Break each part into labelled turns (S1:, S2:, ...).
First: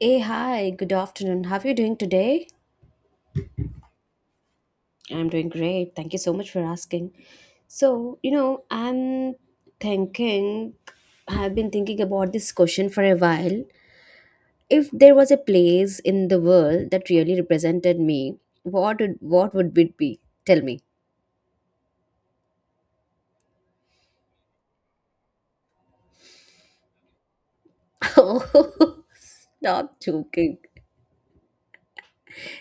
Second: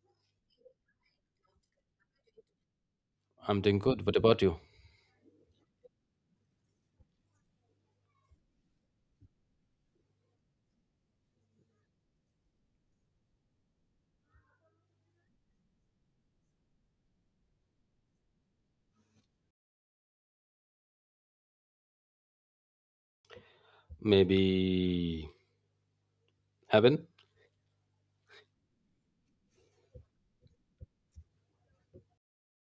S1: Hey, hi, good afternoon. How are you doing today?
S2: I'm doing good. What about you?
S1: I'm doing great. Thank you so much for asking. So, you know, I'm thinking, I've been thinking about this question for a while. If there was a place in the world that really represented me, what would it be? Tell me.
S2: Maybe heaven?
S1: Oh, Stop joking.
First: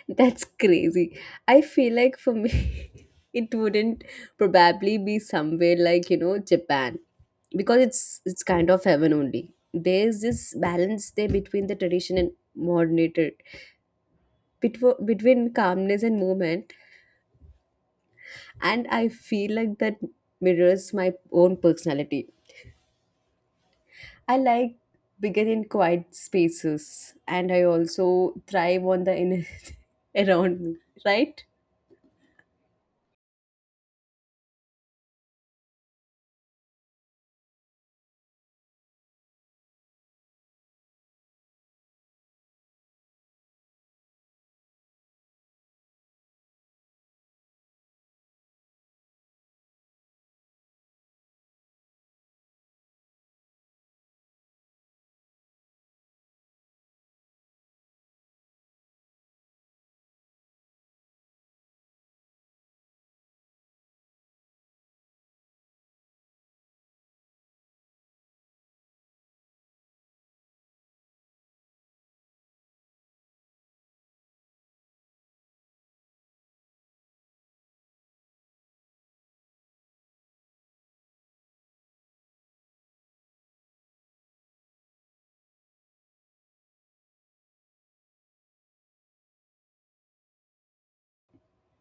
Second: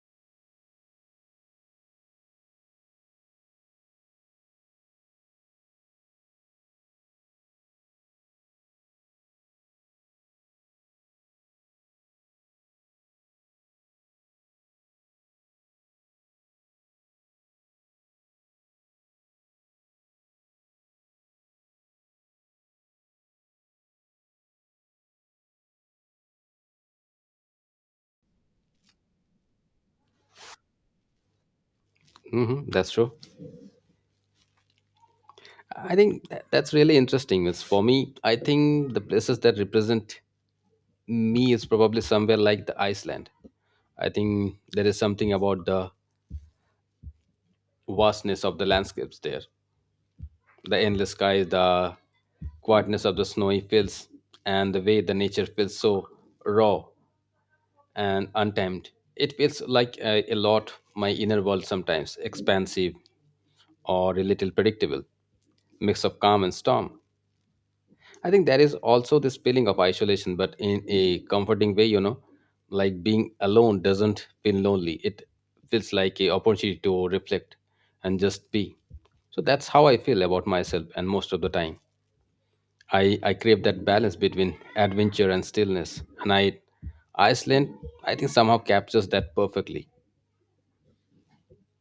S1: That's crazy. I feel like for me, it wouldn't probably be somewhere like, you know, Japan because it's kind of heaven only. There's this balance there between the tradition and modernity, between calmness and movement, and I feel like that mirrors my own personality. I like bigger and quiet spaces, and I also thrive on the inner around me, right?
S2: Hmm, that's true. I think that's really interesting. It's for me, I think the places that represent me is probably somewhere like the Iceland. I think there is something about the vastness of the landscapes there, the endless skies, the quietness of the snowy fields, and the way the nature feels so raw and untamed. It feels like a lot my inner world sometimes, expansive or a little predictable mix of calm and storm. I think there is also this feeling of isolation, but in a comforting way, you know, like being alone doesn't feel lonely. It feels like a opportunity to reflect and just be. So that's how I feel about myself and most of the time. I crave that balance between adventure and stillness. And I Iceland I think somehow captures that perfectly.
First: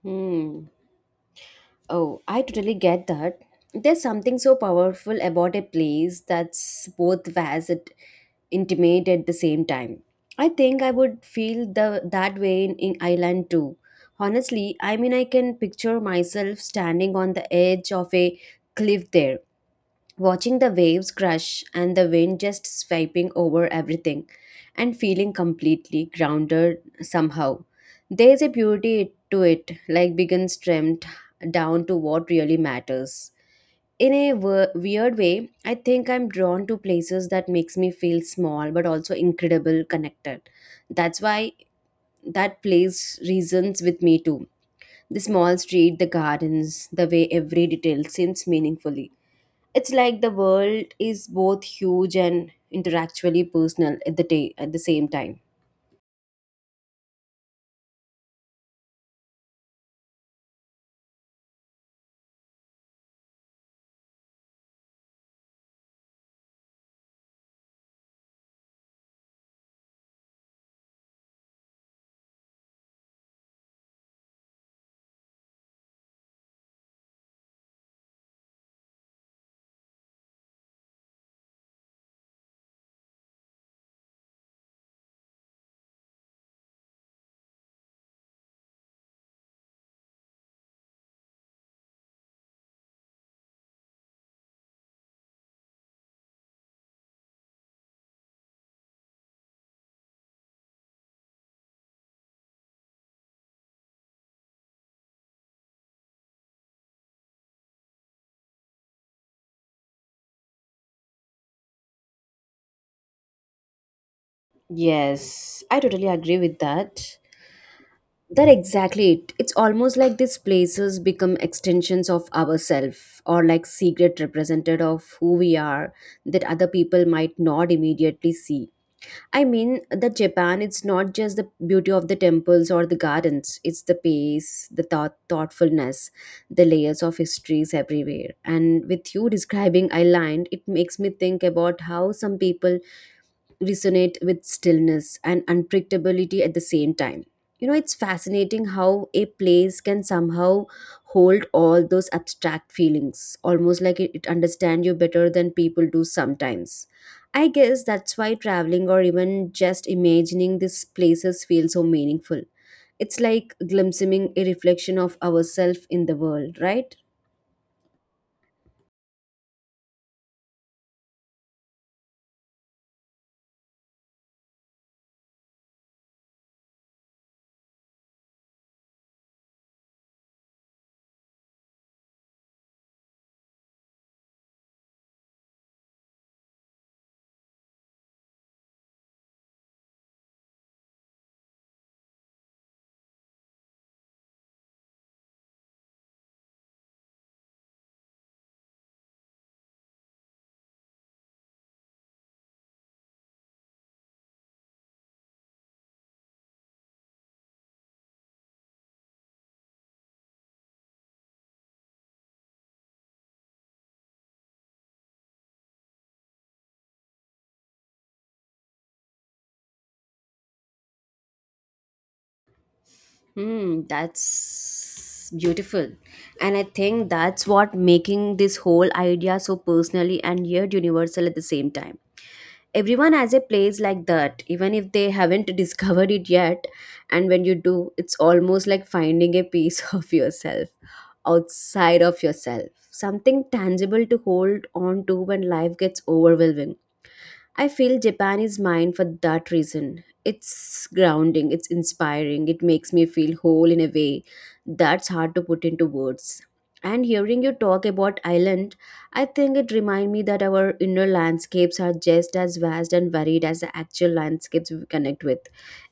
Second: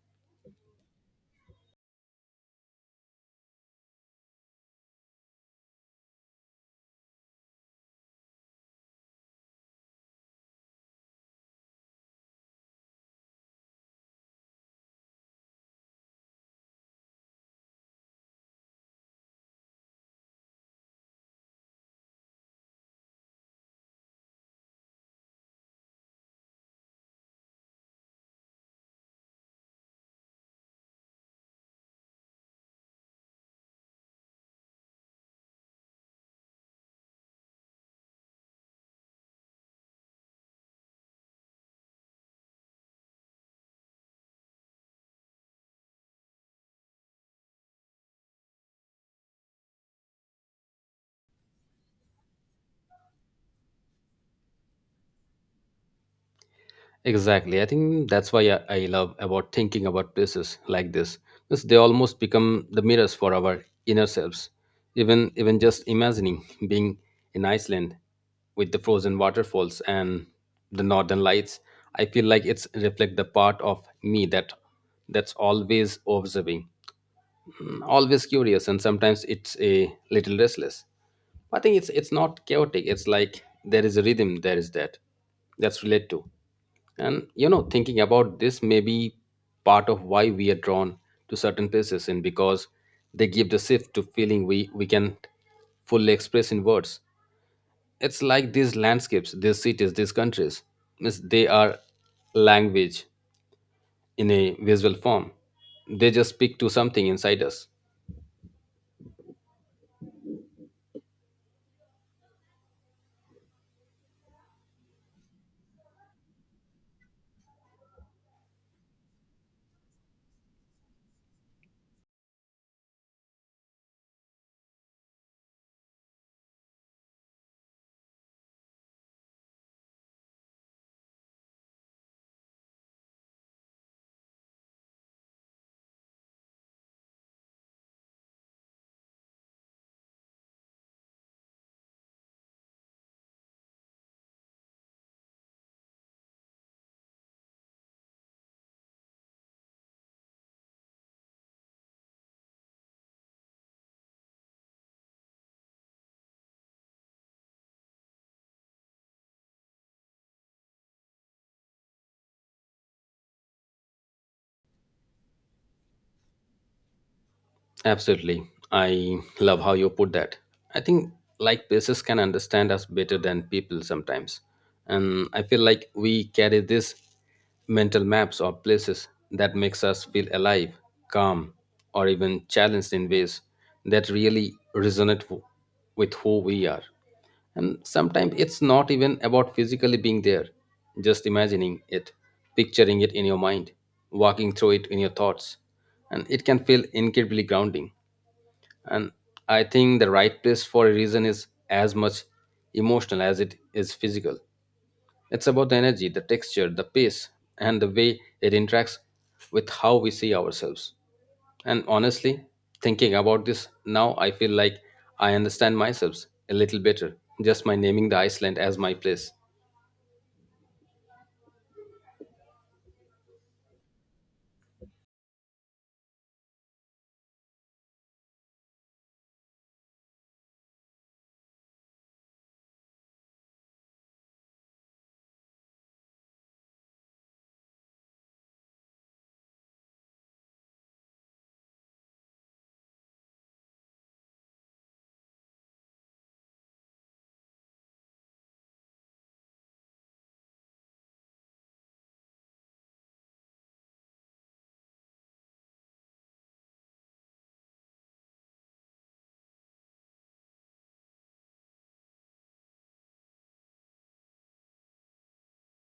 S1: Hmm. Oh, I totally get that. There's something so powerful about a place that's both vast and intimate at the same time. I think I would feel the that way in Ireland too. Honestly, I mean I can picture myself standing on the edge of a cliff there watching the waves crash and the wind just swiping over everything and feeling completely grounded somehow. There's a beauty to it, like being trimmed down to what really matters. In a weird way, I think I'm drawn to places that makes me feel small but also incredible connected. That's why that place reasons with me too. The small street, the gardens, the way every detail seems meaningfully. It's like the world is both huge and intellectually personal at the day at the same time.
S2: Exactly. I think that's why I love about thinking about places like this. Because they almost become the mirrors for our inner selves. Even just imagining being in Iceland with the frozen waterfalls and the northern lights, I feel like it's reflect the part of me that that's always observing, always curious, and sometimes it's a little restless. I think it's not chaotic. It's like there is a rhythm, there is that that's related to. And you know, thinking about this may be part of why we are drawn to certain places, and because they give the shift to feeling we can fully express in words. It's like these landscapes, these cities, these countries means they are language in a visual form. They just speak to something inside us.
S1: Yes, I totally agree with that. That exactly it. It's almost like these places become extensions of ourselves or like secret representative of who we are that other people might not immediately see. I mean that Japan, it's not just the beauty of the temples or the gardens, it's the pace, thoughtfulness, the layers of histories everywhere. And with you describing Island, it makes me think about how some people resonate with stillness and unpredictability at the same time. You know, it's fascinating how a place can somehow hold all those abstract feelings, almost like it understands you better than people do sometimes. I guess that's why traveling or even just imagining these places feels so meaningful. It's like glimpsing a reflection of ourselves in the world, right?
S2: Absolutely. I love how you put that. I think like places can understand us better than people sometimes. And I feel like we carry these mental maps or places that makes us feel alive, calm, or even challenged in ways that really resonate with who we are. And sometimes it's not even about physically being there, just imagining it, picturing it in your mind, walking through it in your thoughts. And it can feel incredibly grounding. And I think the right place for a reason is as much emotional as it is physical. It's about the energy, the texture, the pace, and the way it interacts with how we see ourselves. And honestly, thinking about this now, I feel like I understand myself a little better, just by naming the Iceland as my place.
S1: Hmm, that's beautiful. And I think that's what making this whole idea so personally and yet universal at the same time. Everyone has a place like that, even if they haven't discovered it yet. And when you do, it's almost like finding a piece of yourself outside of yourself, something tangible to hold on to when life gets overwhelming. I feel Japan is mine for that reason. It's grounding, it's inspiring, it makes me feel whole in a way that's hard to put into words. And hearing you talk about Ireland, I think it reminds me that our inner landscapes are just as vast and varied as the actual landscapes we connect with.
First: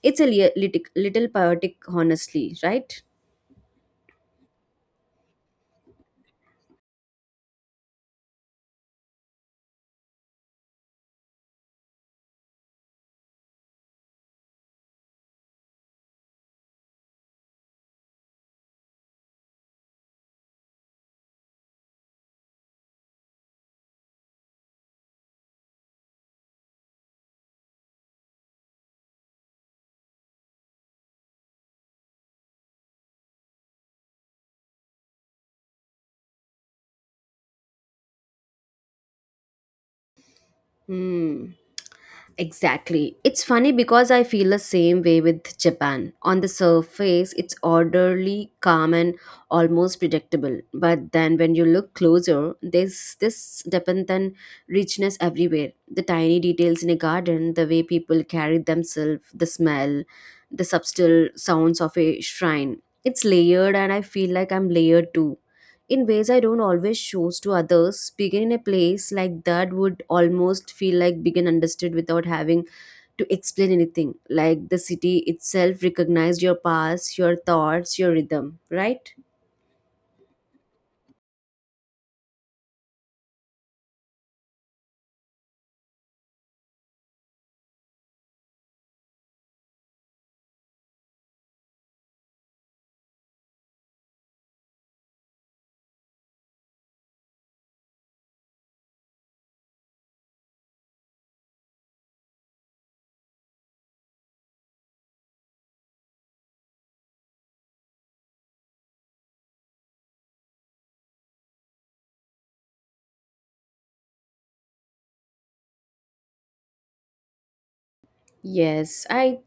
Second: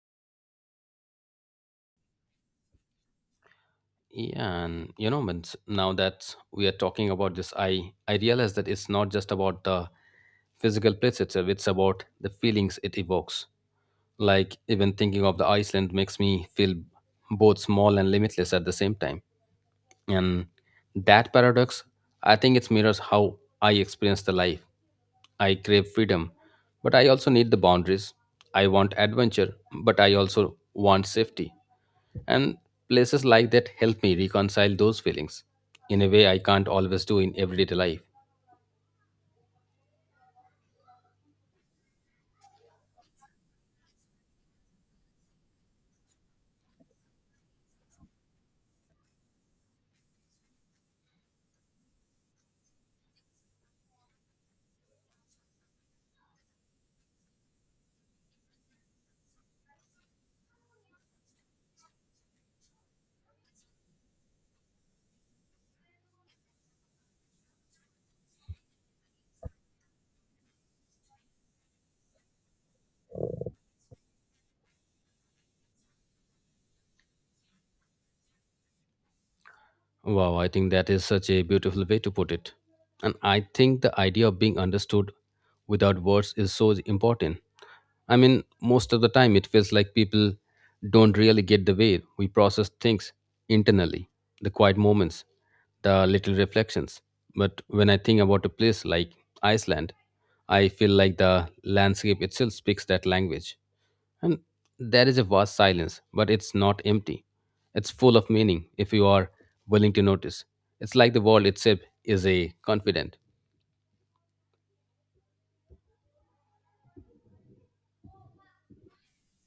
S1: It's a little poetic, honestly, right?
S2: Yeah, and you know, but now that we are talking about this, I realize that it's not just about the physical place itself; it's about the feelings it evokes. Like even thinking of the Iceland makes me feel both small and limitless at the same time. And that paradox, I think it mirrors how I experience the life. I crave freedom, but I also need the boundaries. I want adventure, but I also want safety. And places like that help me reconcile those feelings in a way I can't always do in everyday life.
S1: Hmm. Exactly. It's funny because I feel the same way with Japan. On the surface, it's orderly, calm, and almost predictable. But then when you look closer, there's this depth and richness everywhere. The tiny details in a garden, the way people carry themselves, the smell, the subtle sounds of a shrine. It's layered, and I feel like I'm layered too in ways I don't always choose to others. Speaking in a place like that would almost feel like being understood without having to explain anything. Like the city itself recognized your past, your thoughts, your rhythm, right?
S2: Wow, I think that is such a beautiful way to put it. And I think the idea of being understood without words is so important. I mean, most of the time it feels like people don't really get the way we process things internally, the quiet moments, the little reflections. But when I think about a place like Iceland, I feel like the landscape itself speaks that language. And there is a vast silence, but it's not empty. It's full of meaning if you are willing to notice. It's like the world itself is a confident.
S1: Yes, I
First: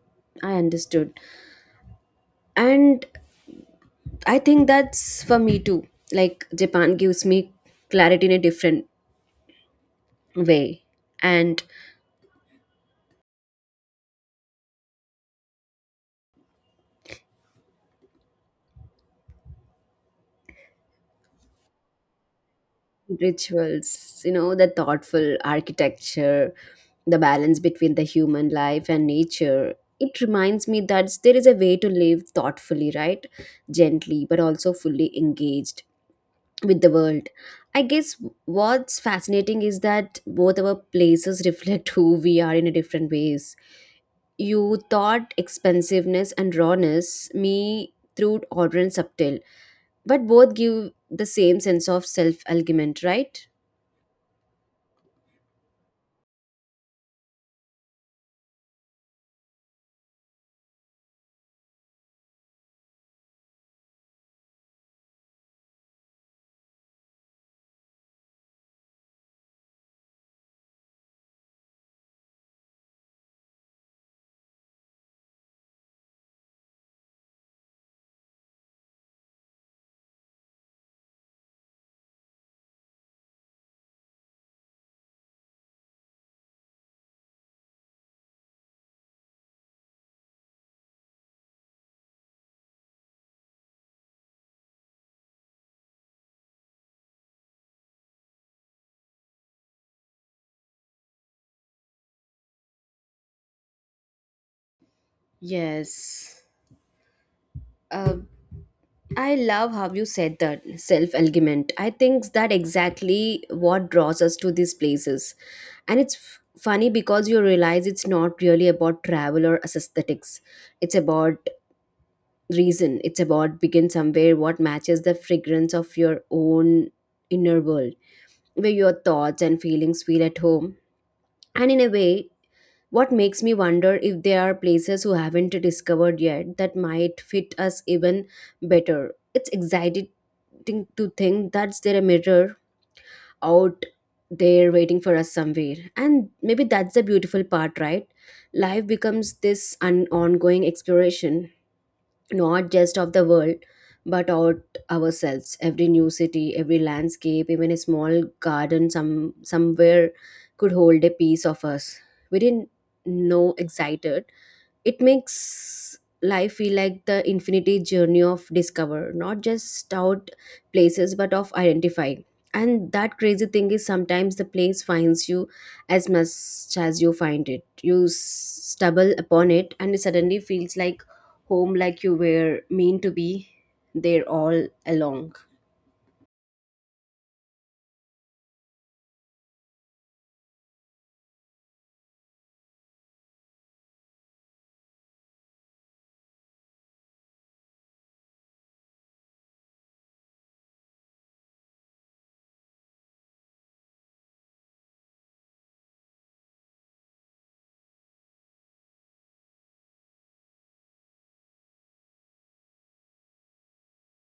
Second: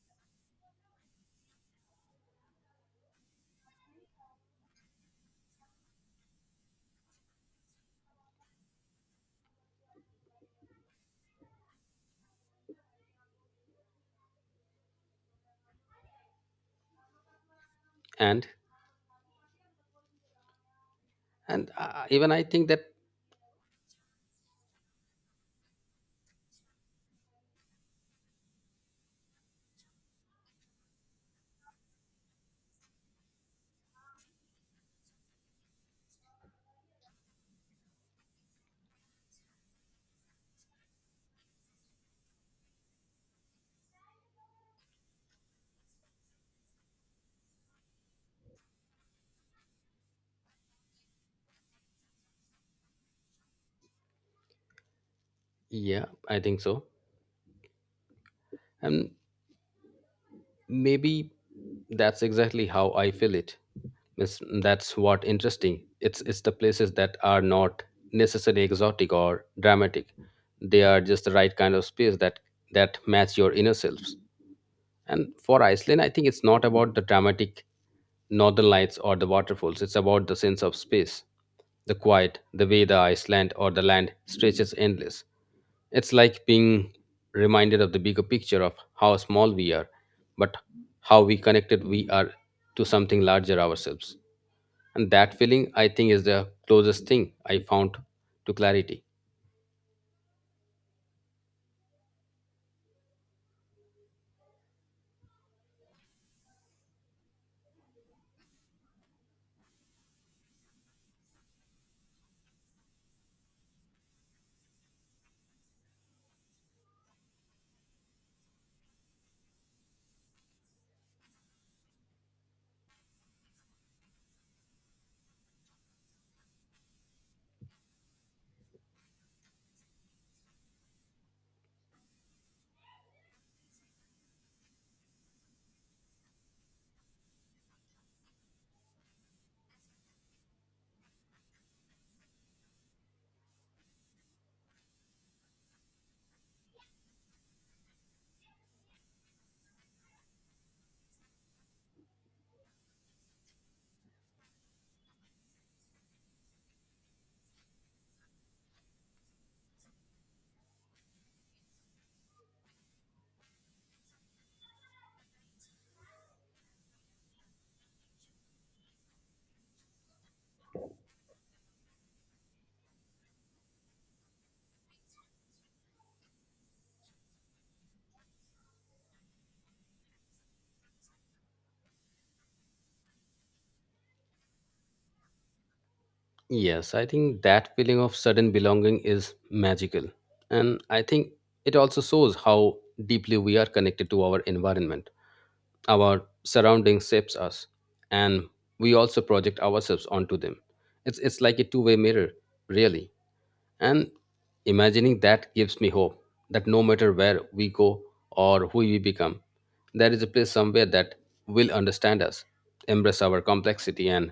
S1: I understood. And I think that's for me too. Like Japan gives me clarity in a different way. And
S2: And even I think that
S1: rituals, you know, the thoughtful architecture, the balance between the human life and nature. It reminds me that there is a way to live thoughtfully, right? Gently, but also fully engaged with the world. I guess what's fascinating is that both our places reflect who we are in a different ways. You thought expensiveness and rawness, me through order and subtle, but both give the same sense of self-argument, right?
S2: yeah, I think so. And maybe that's exactly how I feel it. It's that's what interesting. It's the places that are not necessarily exotic or dramatic. They are just the right kind of space that that match your inner selves. And for Iceland, I think it's not about the dramatic northern lights or the waterfalls, it's about the sense of space, the quiet, the way the Iceland or the land stretches endless. It's like being reminded of the bigger picture of how small we are, but how we connected we are to something larger ourselves. And that feeling, I think, is the closest thing I found to clarity.
S1: Yes. Uh, I love how you said that self argument. I think that exactly what draws us to these places. And it's funny because you realize it's not really about travel or aesthetics. It's about reason. It's about begin somewhere what matches the fragrance of your own inner world, where your thoughts and feelings feel at home. And in a way, What makes me wonder if there are places who haven't discovered yet that might fit us even better. It's exciting to think that's there a mirror out there waiting for us somewhere. And maybe that's the beautiful part, right? Life becomes this an ongoing exploration, not just of the world, but out ourselves. Every new city, every landscape, even a small garden somewhere could hold a piece of us. We didn't know excited it makes life feel like the infinity journey of discover not just out places but of identify and that crazy thing is sometimes the place finds you as much as you find it you stumble upon it and it suddenly feels like home like you were meant to be there all along
S2: Yes, I think that feeling of sudden belonging is magical. And I think it also shows how deeply we are connected to our environment, our surroundings shapes us, and we also project ourselves onto them. It's like a two-way mirror, really. And imagining that gives me hope that no matter where we go or who we become, there is a place somewhere that will understand us, embrace our complexity, and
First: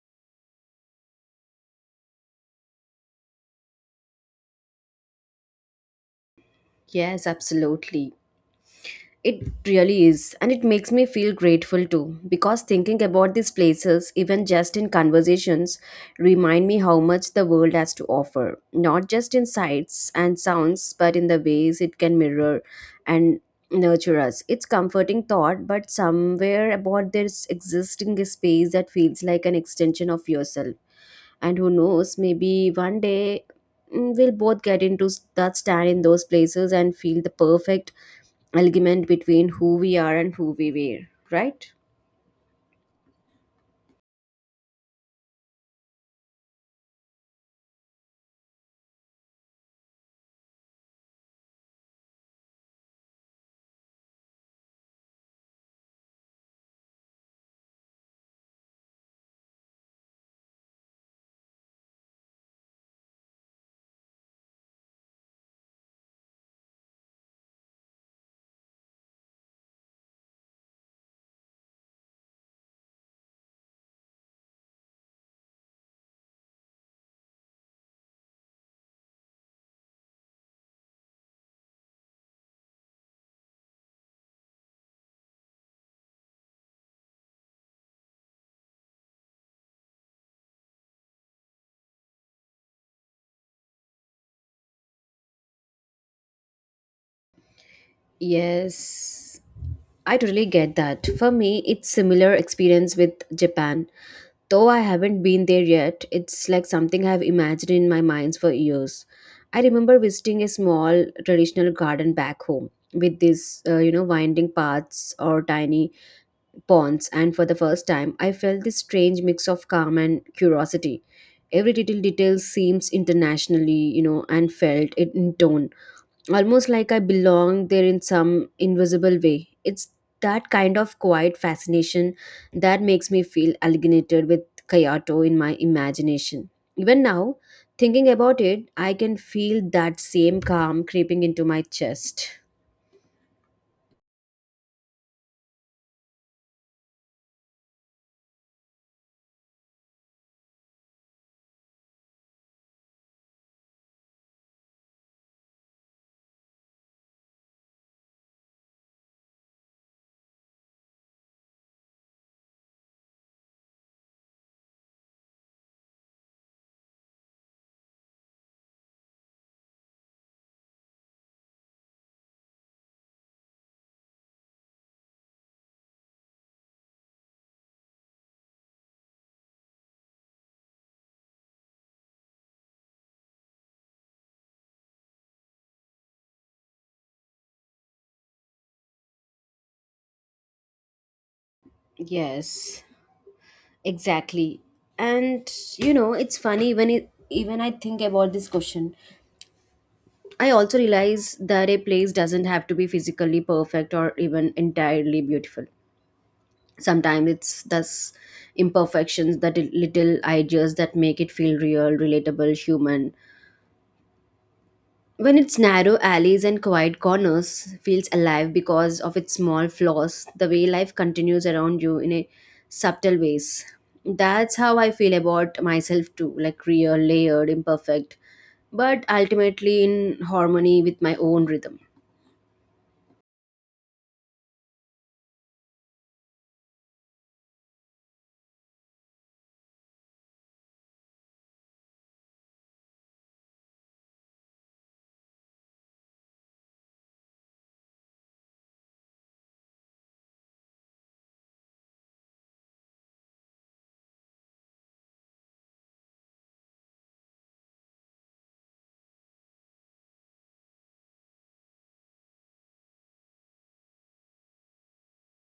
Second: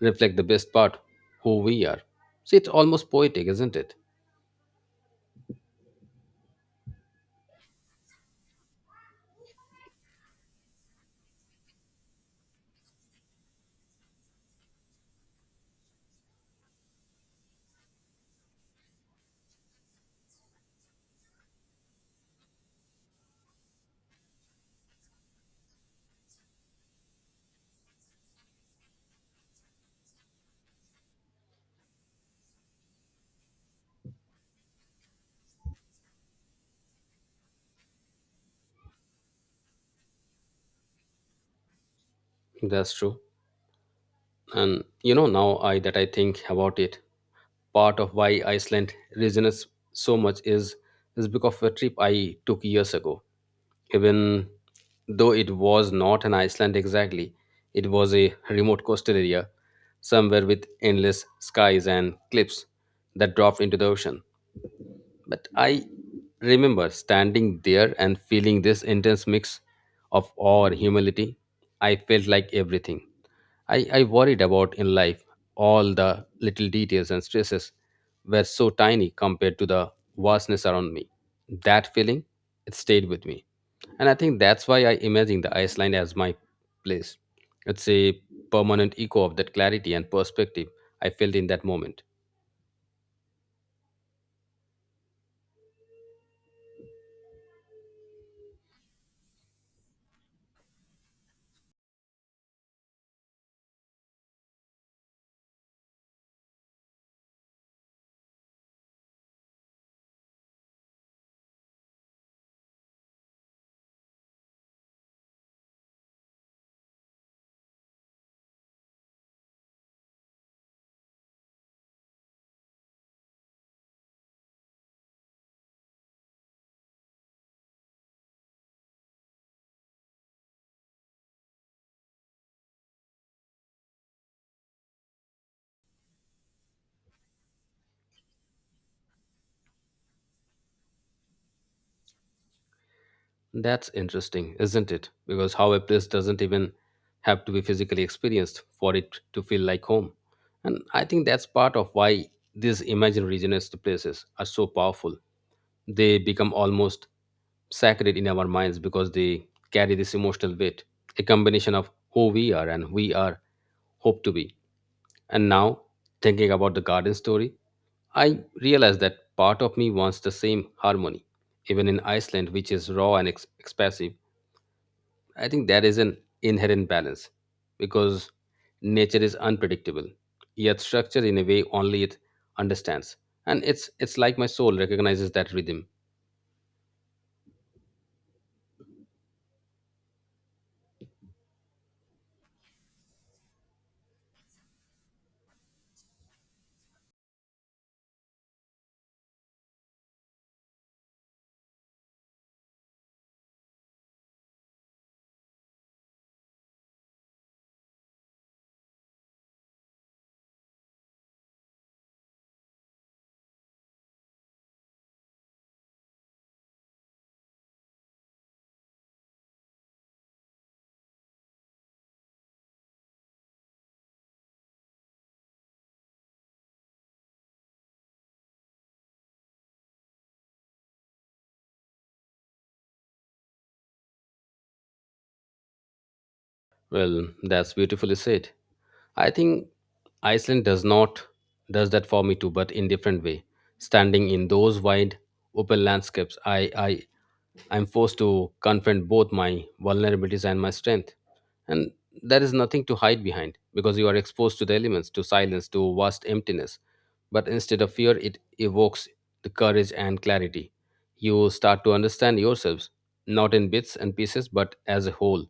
S2: reflect the best part who we are. See, it's almost poetic, isn't it?
S1: yes absolutely It really is, and it makes me feel grateful too, because thinking about these places, even just in conversations, remind me how much the world has to offer, not just in sights and sounds, but in the ways it can mirror and nurture us. It's comforting thought, but somewhere about this existing space that feels like an extension of yourself and who knows maybe one day we'll both get into that stand in those places and feel the perfect alignment between who we are and who we were right
S2: That's true. And you know, now I think about it, part of why Iceland resonates so much is because of a trip I took years ago. Even though it was not an Iceland exactly, it was a remote coastal area somewhere with endless skies and cliffs that dropped into the ocean. But I remember standing there and feeling this intense mix of awe and humility. I felt like everything I worried about in life, all the little details and stresses, were so tiny compared to the vastness around me. That feeling, it stayed with me. And I think that's why I imagine the Iceland as my place. It's a permanent echo of that clarity and perspective I felt in that moment.
S1: Yes, I totally get that. For me, it's similar experience with Japan. Though I haven't been there yet, it's like something I've imagined in my minds for years. I remember visiting a small traditional garden back home with these, you know, winding paths or tiny ponds, and for the first time, I felt this strange mix of calm and curiosity. Every little detail seems internationally, you know, and felt it in tone, almost like I belong there in some invisible way. It's that kind of quiet fascination that makes me feel alienated with Kyoto in my imagination. Even now, thinking about it, I can feel that same calm creeping into my chest.
S2: That's interesting, isn't it? Because how a place doesn't even have to be physically experienced for it to feel like home. And I think that's part of why these imaginary regions to places are so powerful. They become almost sacred in our minds because they carry this emotional weight, a combination of who we are and we are hope to be. And now, thinking about the garden story, I realize that part of me wants the same harmony, even in Iceland, which is raw and expressive. I think there is an inherent balance because nature is unpredictable, yet structured in a way only it understands. And it's like my soul recognizes that rhythm.
S1: Yes. Exactly. And you know, it's funny when it, even I think about this question. I also realize that a place doesn't have to be physically perfect or even entirely beautiful. Sometimes it's thus imperfections, that little ideas that make it feel real, relatable, human. When its narrow alleys and quiet corners feels alive because of its small flaws, the way life continues around you in a subtle ways. That's how I feel about myself too, like real, layered, imperfect, but ultimately in harmony with my own rhythm.
S2: Well, that's beautifully said. I think Iceland does not does that for me too, but in different way. Standing in those wide open landscapes, I'm forced to confront both my vulnerabilities and my strength. And there is nothing to hide behind because you are exposed to the elements, to silence, to vast emptiness. But instead of fear, it evokes the courage and clarity. You start to understand yourselves, not in bits and pieces, but as a whole.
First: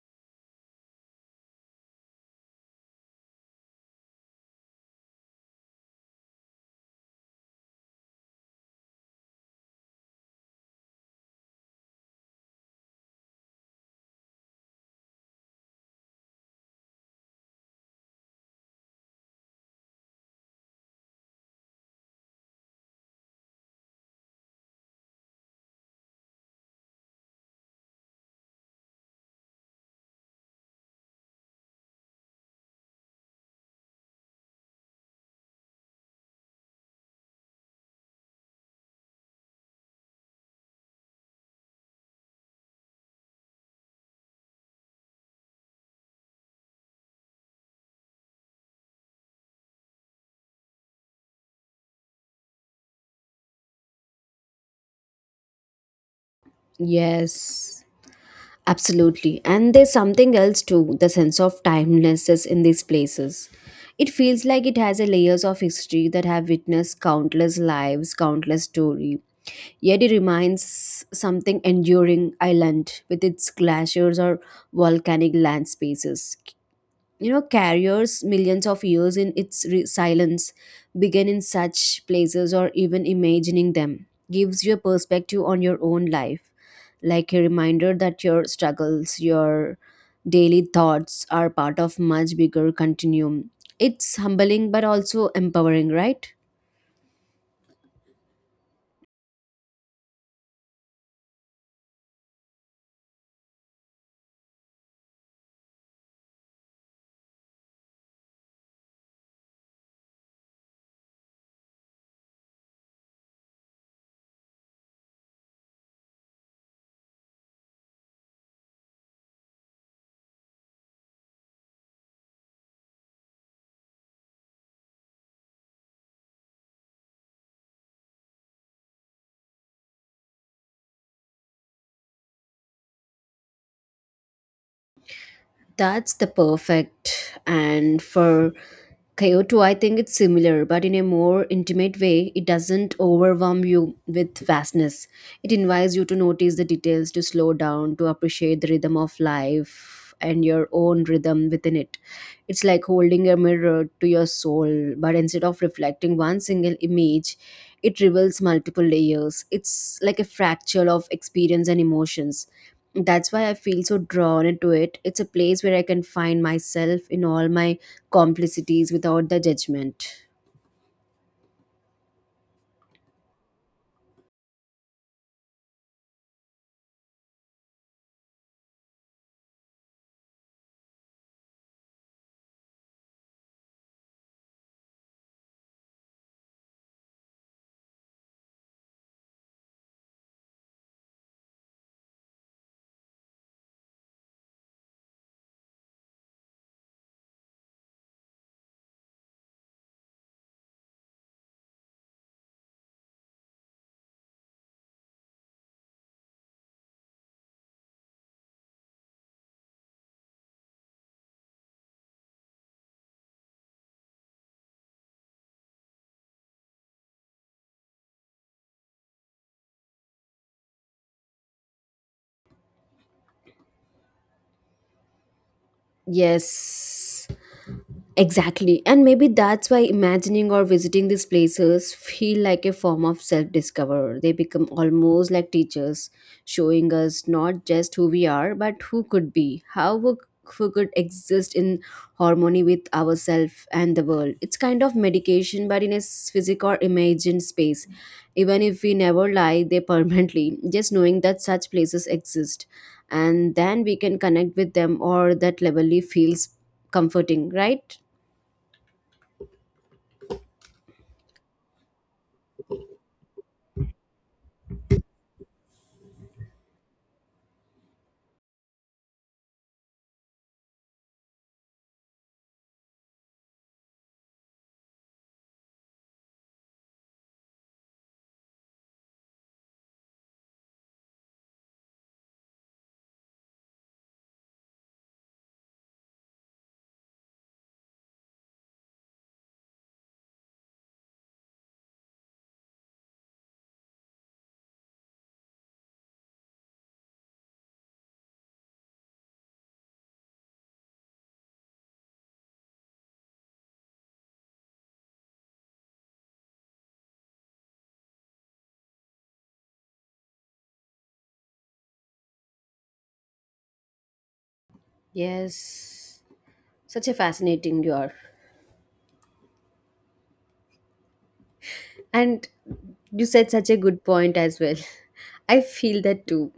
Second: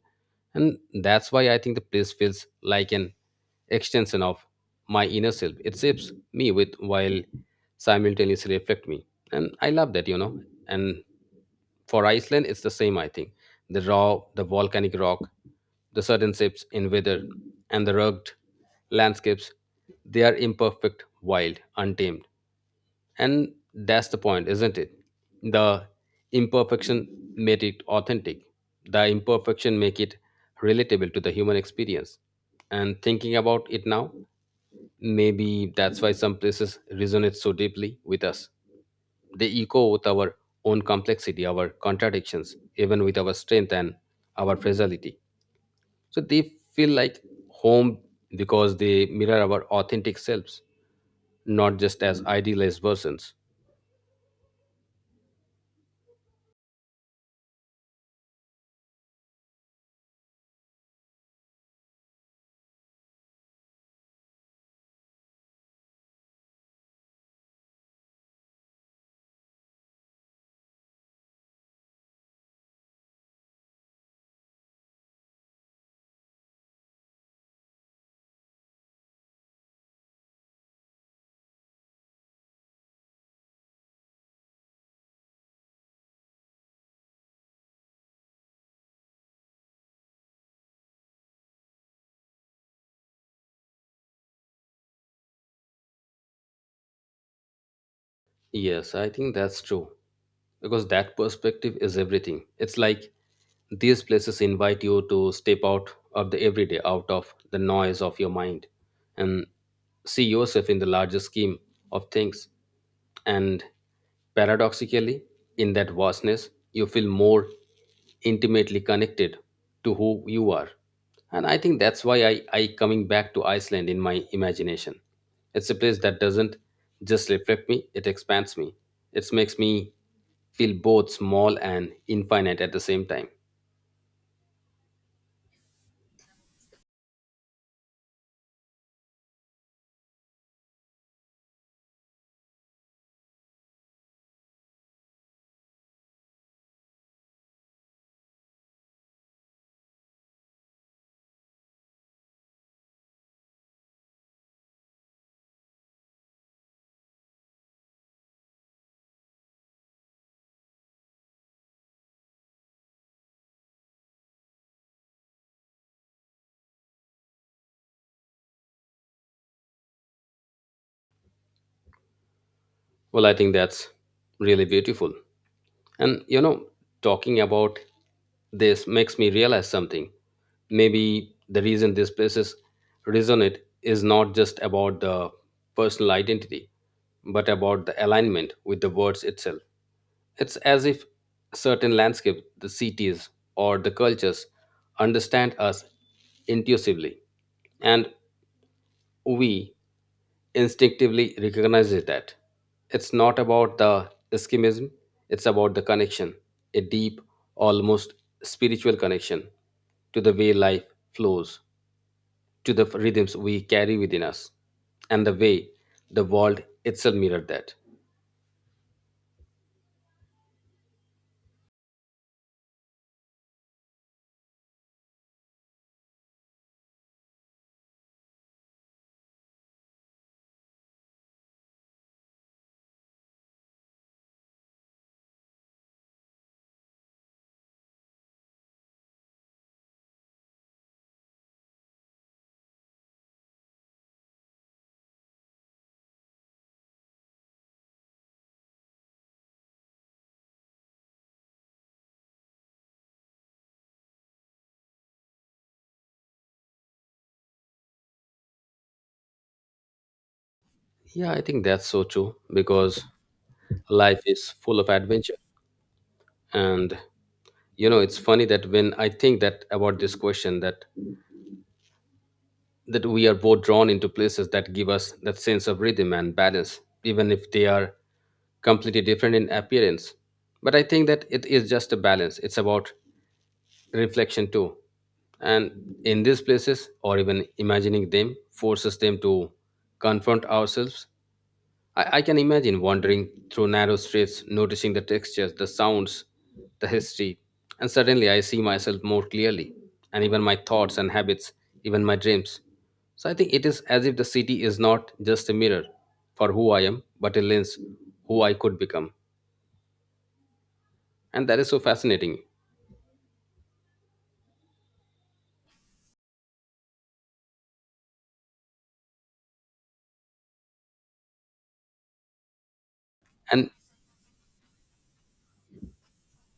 S2: And that's why I think the place feels like an extension of my inner self. It shapes me with while simultaneously reflect me. And I love that, you know. And for Iceland, it's the same, I think. The raw, the volcanic rock, the sudden shifts in weather, and the rugged landscapes, they are imperfect, wild, untamed. And that's the point, isn't it? The imperfection made it authentic. The imperfection make it relatable to the human experience. And thinking about it now, maybe that's why some places resonate so deeply with us. They echo with our own complexity, our contradictions, even with our strength and our fragility. So they feel like home because they mirror our authentic selves, not just as idealized versions.
S1: Yes. Absolutely. And there's something else too the sense of timelessness in these places. It feels like it has a layers of history that have witnessed countless lives, countless story. Yet it remains something enduring island with its glaciers or volcanic land spaces you know carriers millions of years in its silence begin in such places or even imagining them gives you a perspective on your own life like a reminder that your struggles your daily thoughts are part of much bigger continuum it's humbling but also empowering right
S2: Yes, I think that's true. Because that perspective is everything. It's like these places invite you to step out of the everyday, out of the noise of your mind, and see yourself in the larger scheme of things. And paradoxically, in that vastness, you feel more intimately connected to who you are. And I think that's why I coming back to Iceland in my imagination. It's a place that doesn't just reflect me, it expands me. It makes me feel both small and infinite at the same time.
S1: That's the perfect. And for Kyoto, I think it's similar, but in a more intimate way. It doesn't overwhelm you with vastness. It invites you to notice the details, to slow down, to appreciate the rhythm of life and your own rhythm within it. It's like holding a mirror to your soul, but instead of reflecting one single image, it reveals multiple layers. It's like a fractal of experience and emotions that's why I feel so drawn into it. It's a place where I can find myself in all my complicities without the judgment.
S2: Well, I think that's really beautiful. And you know, talking about this makes me realize something. Maybe the reason these places resonate is not just about the personal identity, but about the alignment with the words itself. It's as if certain landscape, the cities or the cultures understand us intuitively, and we instinctively recognizes that it's not about the eschimism, it's about the connection, a deep, almost spiritual connection to the way life flows, to the rhythms we carry within us, and the way the world itself mirrored that.
S1: Yes. Exactly. And maybe that's why imagining or visiting these places feel like a form of self-discover. They become almost like teachers, showing us not just who we are, but who could be, how we, who could exist in harmony with ourselves and the world. It's kind of medication, but in a physic or imagined space. Even if we never lie there permanently, just knowing that such places exist. And then we can connect with them or that levelly feels comforting, right?
S2: Yeah, I think that's so true because life is full of adventure. And you know, it's funny that when I think that about this question that that we are both drawn into places that give us that sense of rhythm and balance, even if they are completely different in appearance. But I think that it is just a balance, it's about reflection too. And in these places, or even imagining them, forces them to confront ourselves. I can imagine wandering through narrow streets, noticing the textures, the sounds, the history, and suddenly I see myself more clearly, and even my thoughts and habits, even my dreams. So I think it is as if the city is not just a mirror for who I am, but a lens who I could become. And that is so fascinating.
S1: Yes, such a fascinating you are. And you said such
S2: And
S1: a good point as well. I feel that too.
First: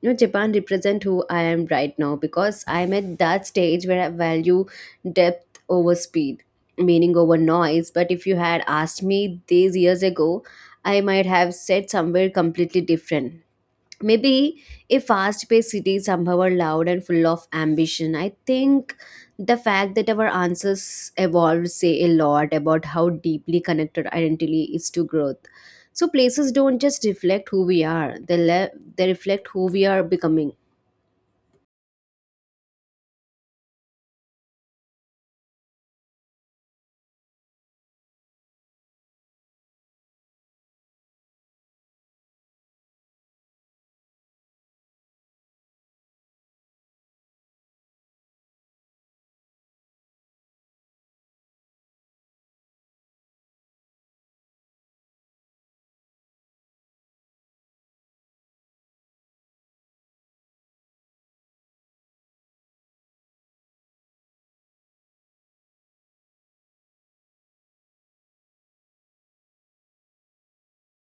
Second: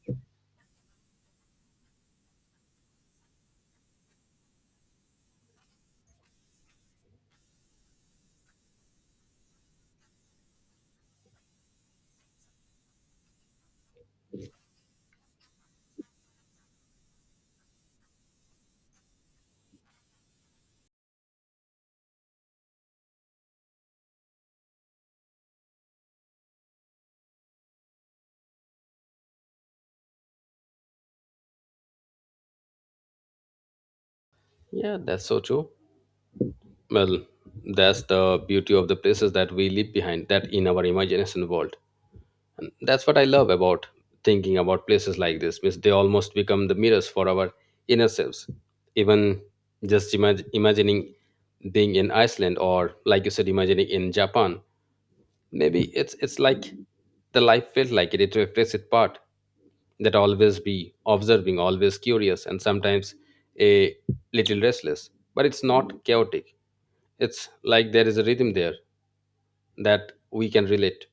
S1: You know, Japan represent who I am right now because I'm at that stage where I value depth over speed, meaning over noise. But if you had asked me these years ago, I might have said somewhere completely different. Maybe a fast-paced cities somehow are loud and full of ambition. I think the fact that our answers evolve say a lot about how deeply connected identity is to growth. So places don't just reflect who we are, they reflect who we are becoming.
S2: yeah, that's so true. Well, that's the beauty of the places that we leave behind, that in our imagination world. And that's what I love about thinking about places like this, because they almost become the mirrors for our inner selves. Even just imagining being in Iceland or, like you said, imagining in Japan, maybe it's like the life felt like it. It reflects its part that always be observing, always curious, and sometimes a little restless. But it's not chaotic. It's like there is a rhythm there that we can relate.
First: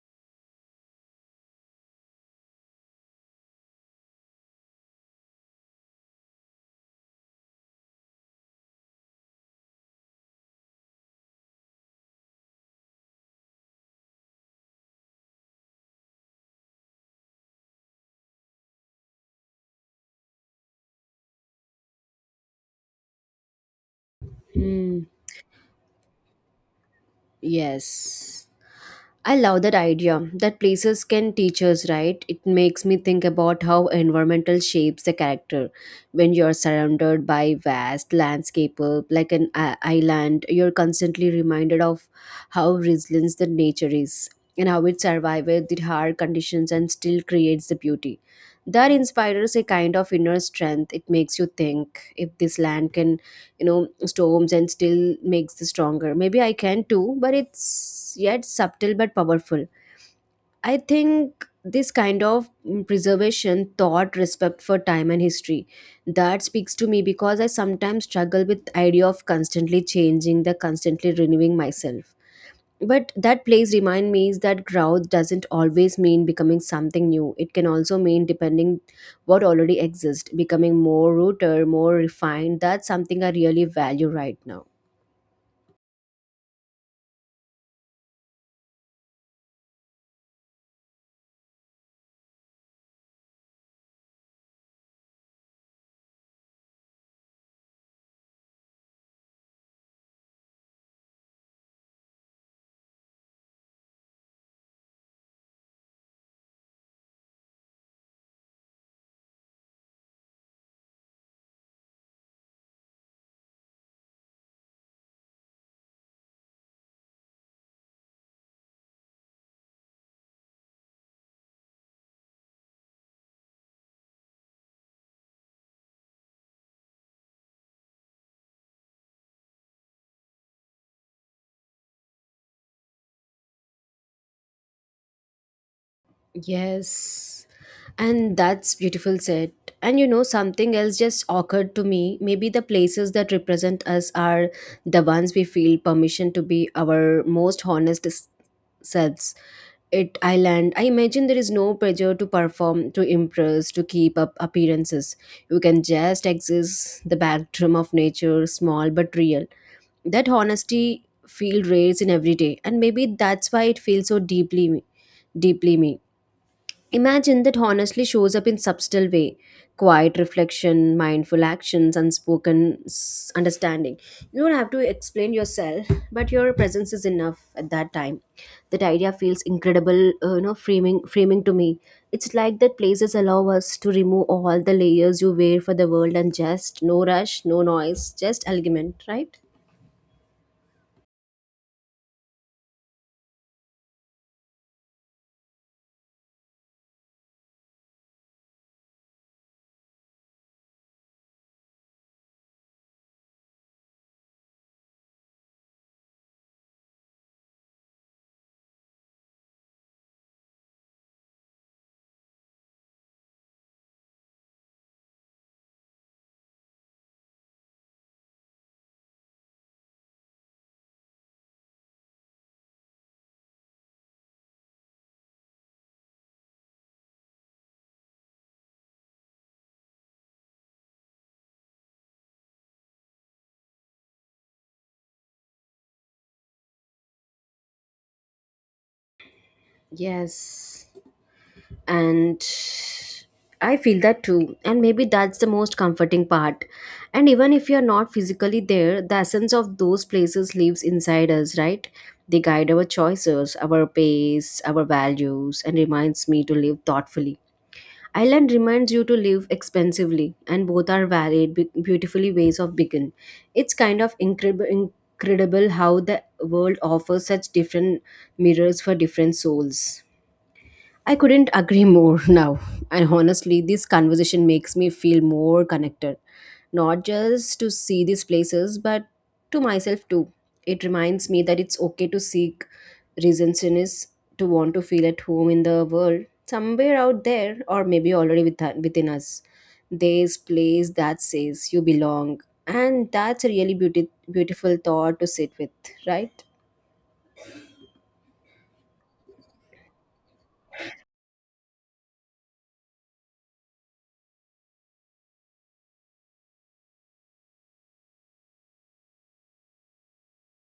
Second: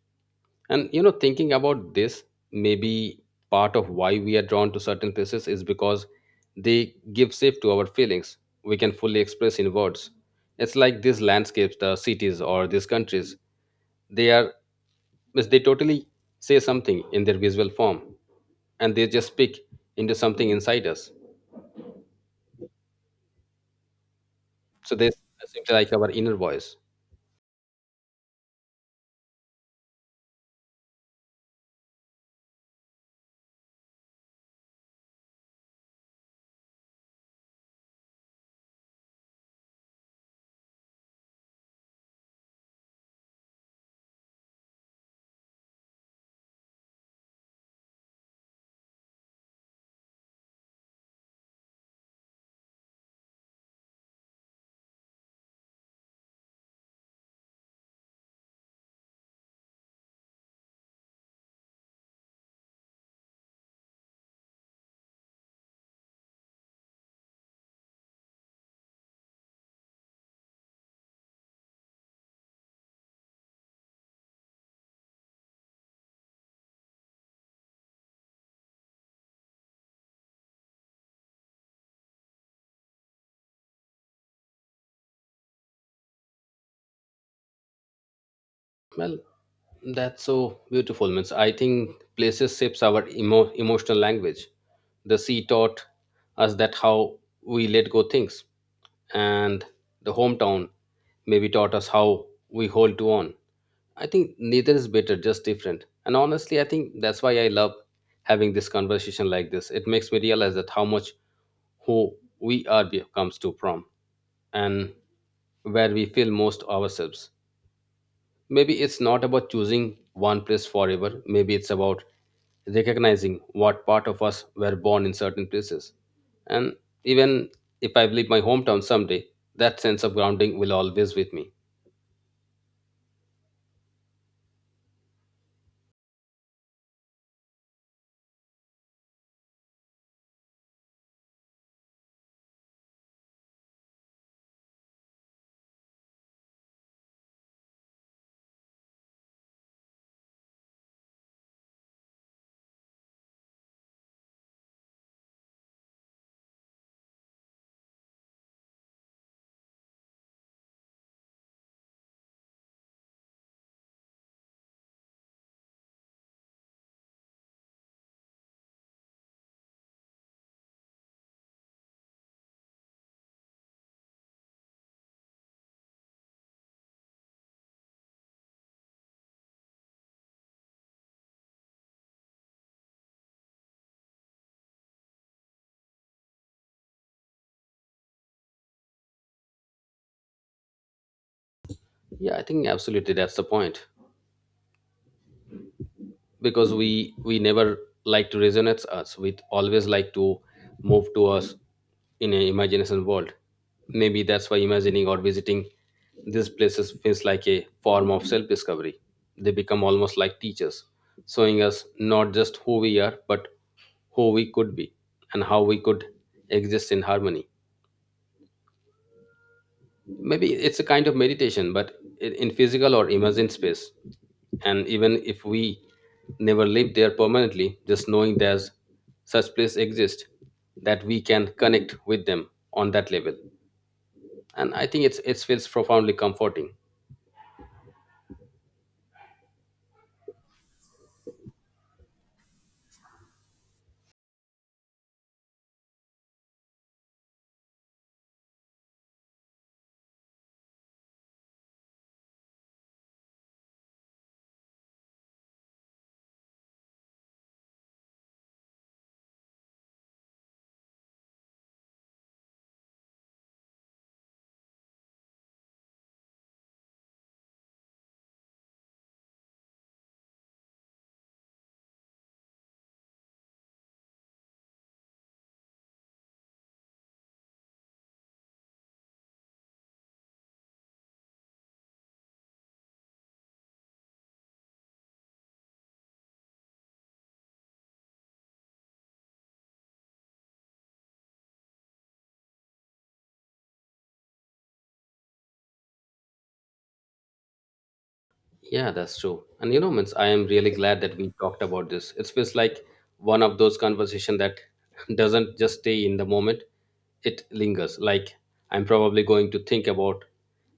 S2: And you know, thinking about this, maybe part of why we are drawn to certain places is because they give shape to our feelings we can fully express in words. It's like these landscapes, the cities, or these countries. They are, means they totally say something in their visual form, and they just speak into something inside us. So
S1: Hmm.
S2: this seems like our inner voice.
S1: Yes, I love that idea that places can teach us, right? It makes me think about how environmental shapes the character. When you're surrounded by vast landscape like an island, you're constantly reminded of how resilient the nature is and how it survives the hard conditions and still creates the beauty. That inspires a kind of inner strength. It makes you think if this land can storms and still makes the stronger, maybe I can too. But it's yet subtle but powerful. I think this kind of preservation thought, respect for time and history, that speaks to me because I sometimes struggle with idea of constantly changing, the constantly renewing myself. But that place remind me is that growth doesn't always mean becoming something new. It can also mean depending what already exists, becoming more rooted, more refined. That's something I really value right now.
S2: Well, that's so beautiful, means I think places shapes our emotional language. The sea taught us that how we let go things, and the hometown maybe taught us how we hold to on. I think neither is better, just different. And honestly, I think that's why I love having this conversation like this. It makes me realize that how much who we are comes to from and where we feel most ourselves. Maybe it's not about choosing one place forever. Maybe it's about recognizing what part of us were born in certain places. And even if I leave my hometown someday, that sense of grounding will always with me.
S1: Yes. And that's beautiful said. And you know, something else just occurred to me. Maybe the places that represent us are the ones we feel permission to be our most selves. It island, I imagine there is no pressure to perform, to impress, to keep up appearances. You can just exist the backdrum of nature, small but real. That honesty feel rares in every day, and maybe that's why it feels so deeply me, deeply me. Imagine that honestly shows up in subtle way: quiet reflection, mindful actions, understanding. You don't have to explain yourself, but your presence is enough at that time. That idea feels incredible, you know, framing to me. It's like that places allow us to remove all the layers you wear for the world and just no rush, no noise, just argument, right?
S2: Yeah, I think absolutely that's the point, because we never like to resonate us, we always like to move to us in an imagination world. Maybe that's why imagining or visiting these places feels like a form of self discovery. They become almost like teachers, showing us not just who we are but who we could be and how we could exist in harmony. Maybe it's a kind of meditation, but in physical or imagined space. And even if we never live there permanently, just knowing there's such place exist that we can connect with them on that level. And I think it feels profoundly comforting.
S1: Yes. And I feel that too, and maybe that's the most comforting part. And even if you're not physically there, the essence of those places lives inside us, right? They guide our choices, our pace, our values, and reminds me to live thoughtfully. Island reminds you to live expensively, and both are varied, beautifully ways of begin. It's kind of incredible how the world offers such different mirrors for different souls. I couldn't agree more now. And honestly, this conversation makes me feel more connected, not just to see these places, but to myself too. It reminds me that it's okay to seek reasons in is, to want to feel at home in the world, somewhere out there, or maybe already with, within us. There's place that says you belong, and that's a really beauty, beautiful thought to sit with, right?
S2: Yeah, that's true. And you know, means I am really glad that we talked about this. It feels like one of those conversation that doesn't just stay in the moment; it lingers. Like I'm probably going to think about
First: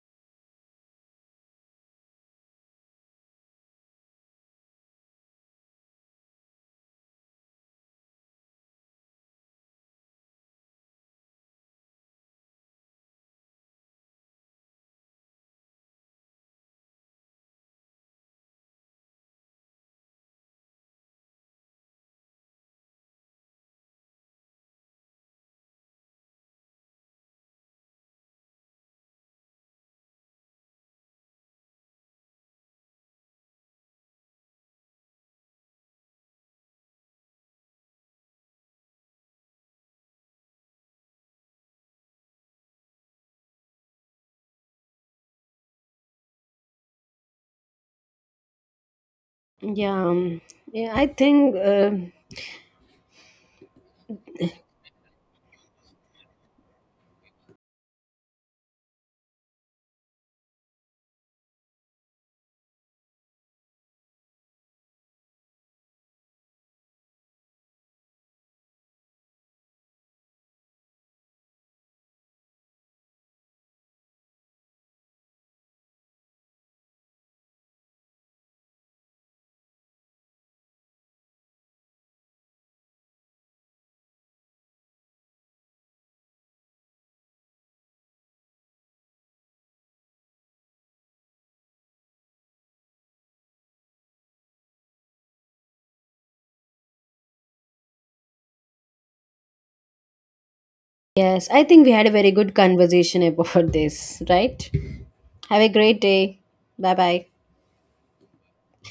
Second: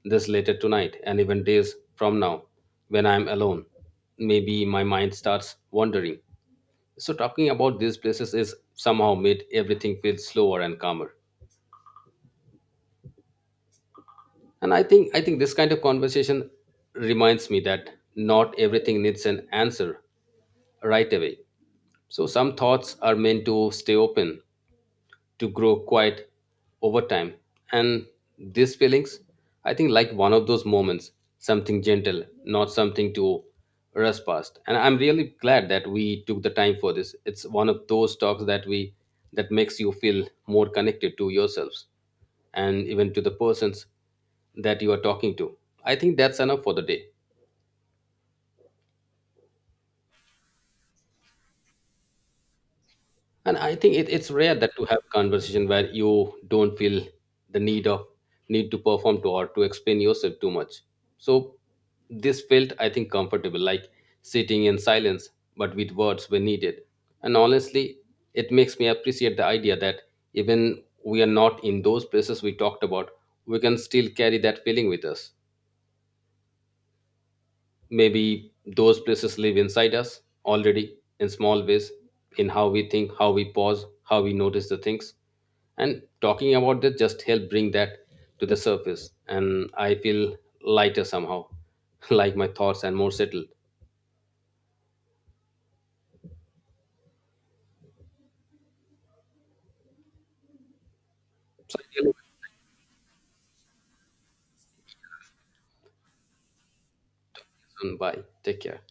S2: this later tonight, and even days from now, when I'm alone. Maybe my mind starts wandering. So talking about these places is somehow made everything feel slower and calmer. And I think this kind of conversation reminds me that not everything needs an answer right away. So some thoughts are meant to stay open, to grow quiet over time. And these feelings, I think like one of those moments, something gentle, not something to rush past. And I'm really glad that we took the time for this. It's one of those talks that makes you feel more connected to yourselves and even to the persons that you are talking to. I think that's enough for the day.
S1: Yeah, um, yeah. I think.
S2: And I think it's rare that to have conversation where you don't feel the need of need to perform to or to explain yourself too much. So this felt, I think, comfortable like sitting in silence but with words when needed. And honestly, it makes me appreciate the idea that even we are not in those places we talked about, we can still carry that feeling with us. Maybe those places live inside us already in small ways, in how we think, how we pause, how we notice the things. And talking about that just help bring that to the surface, and I feel lighter somehow, like my thoughts and more settled.
S1: Yes, I think we had a very good conversation about this, right? Have a great day. Bye bye.
S2: Bye. Take care.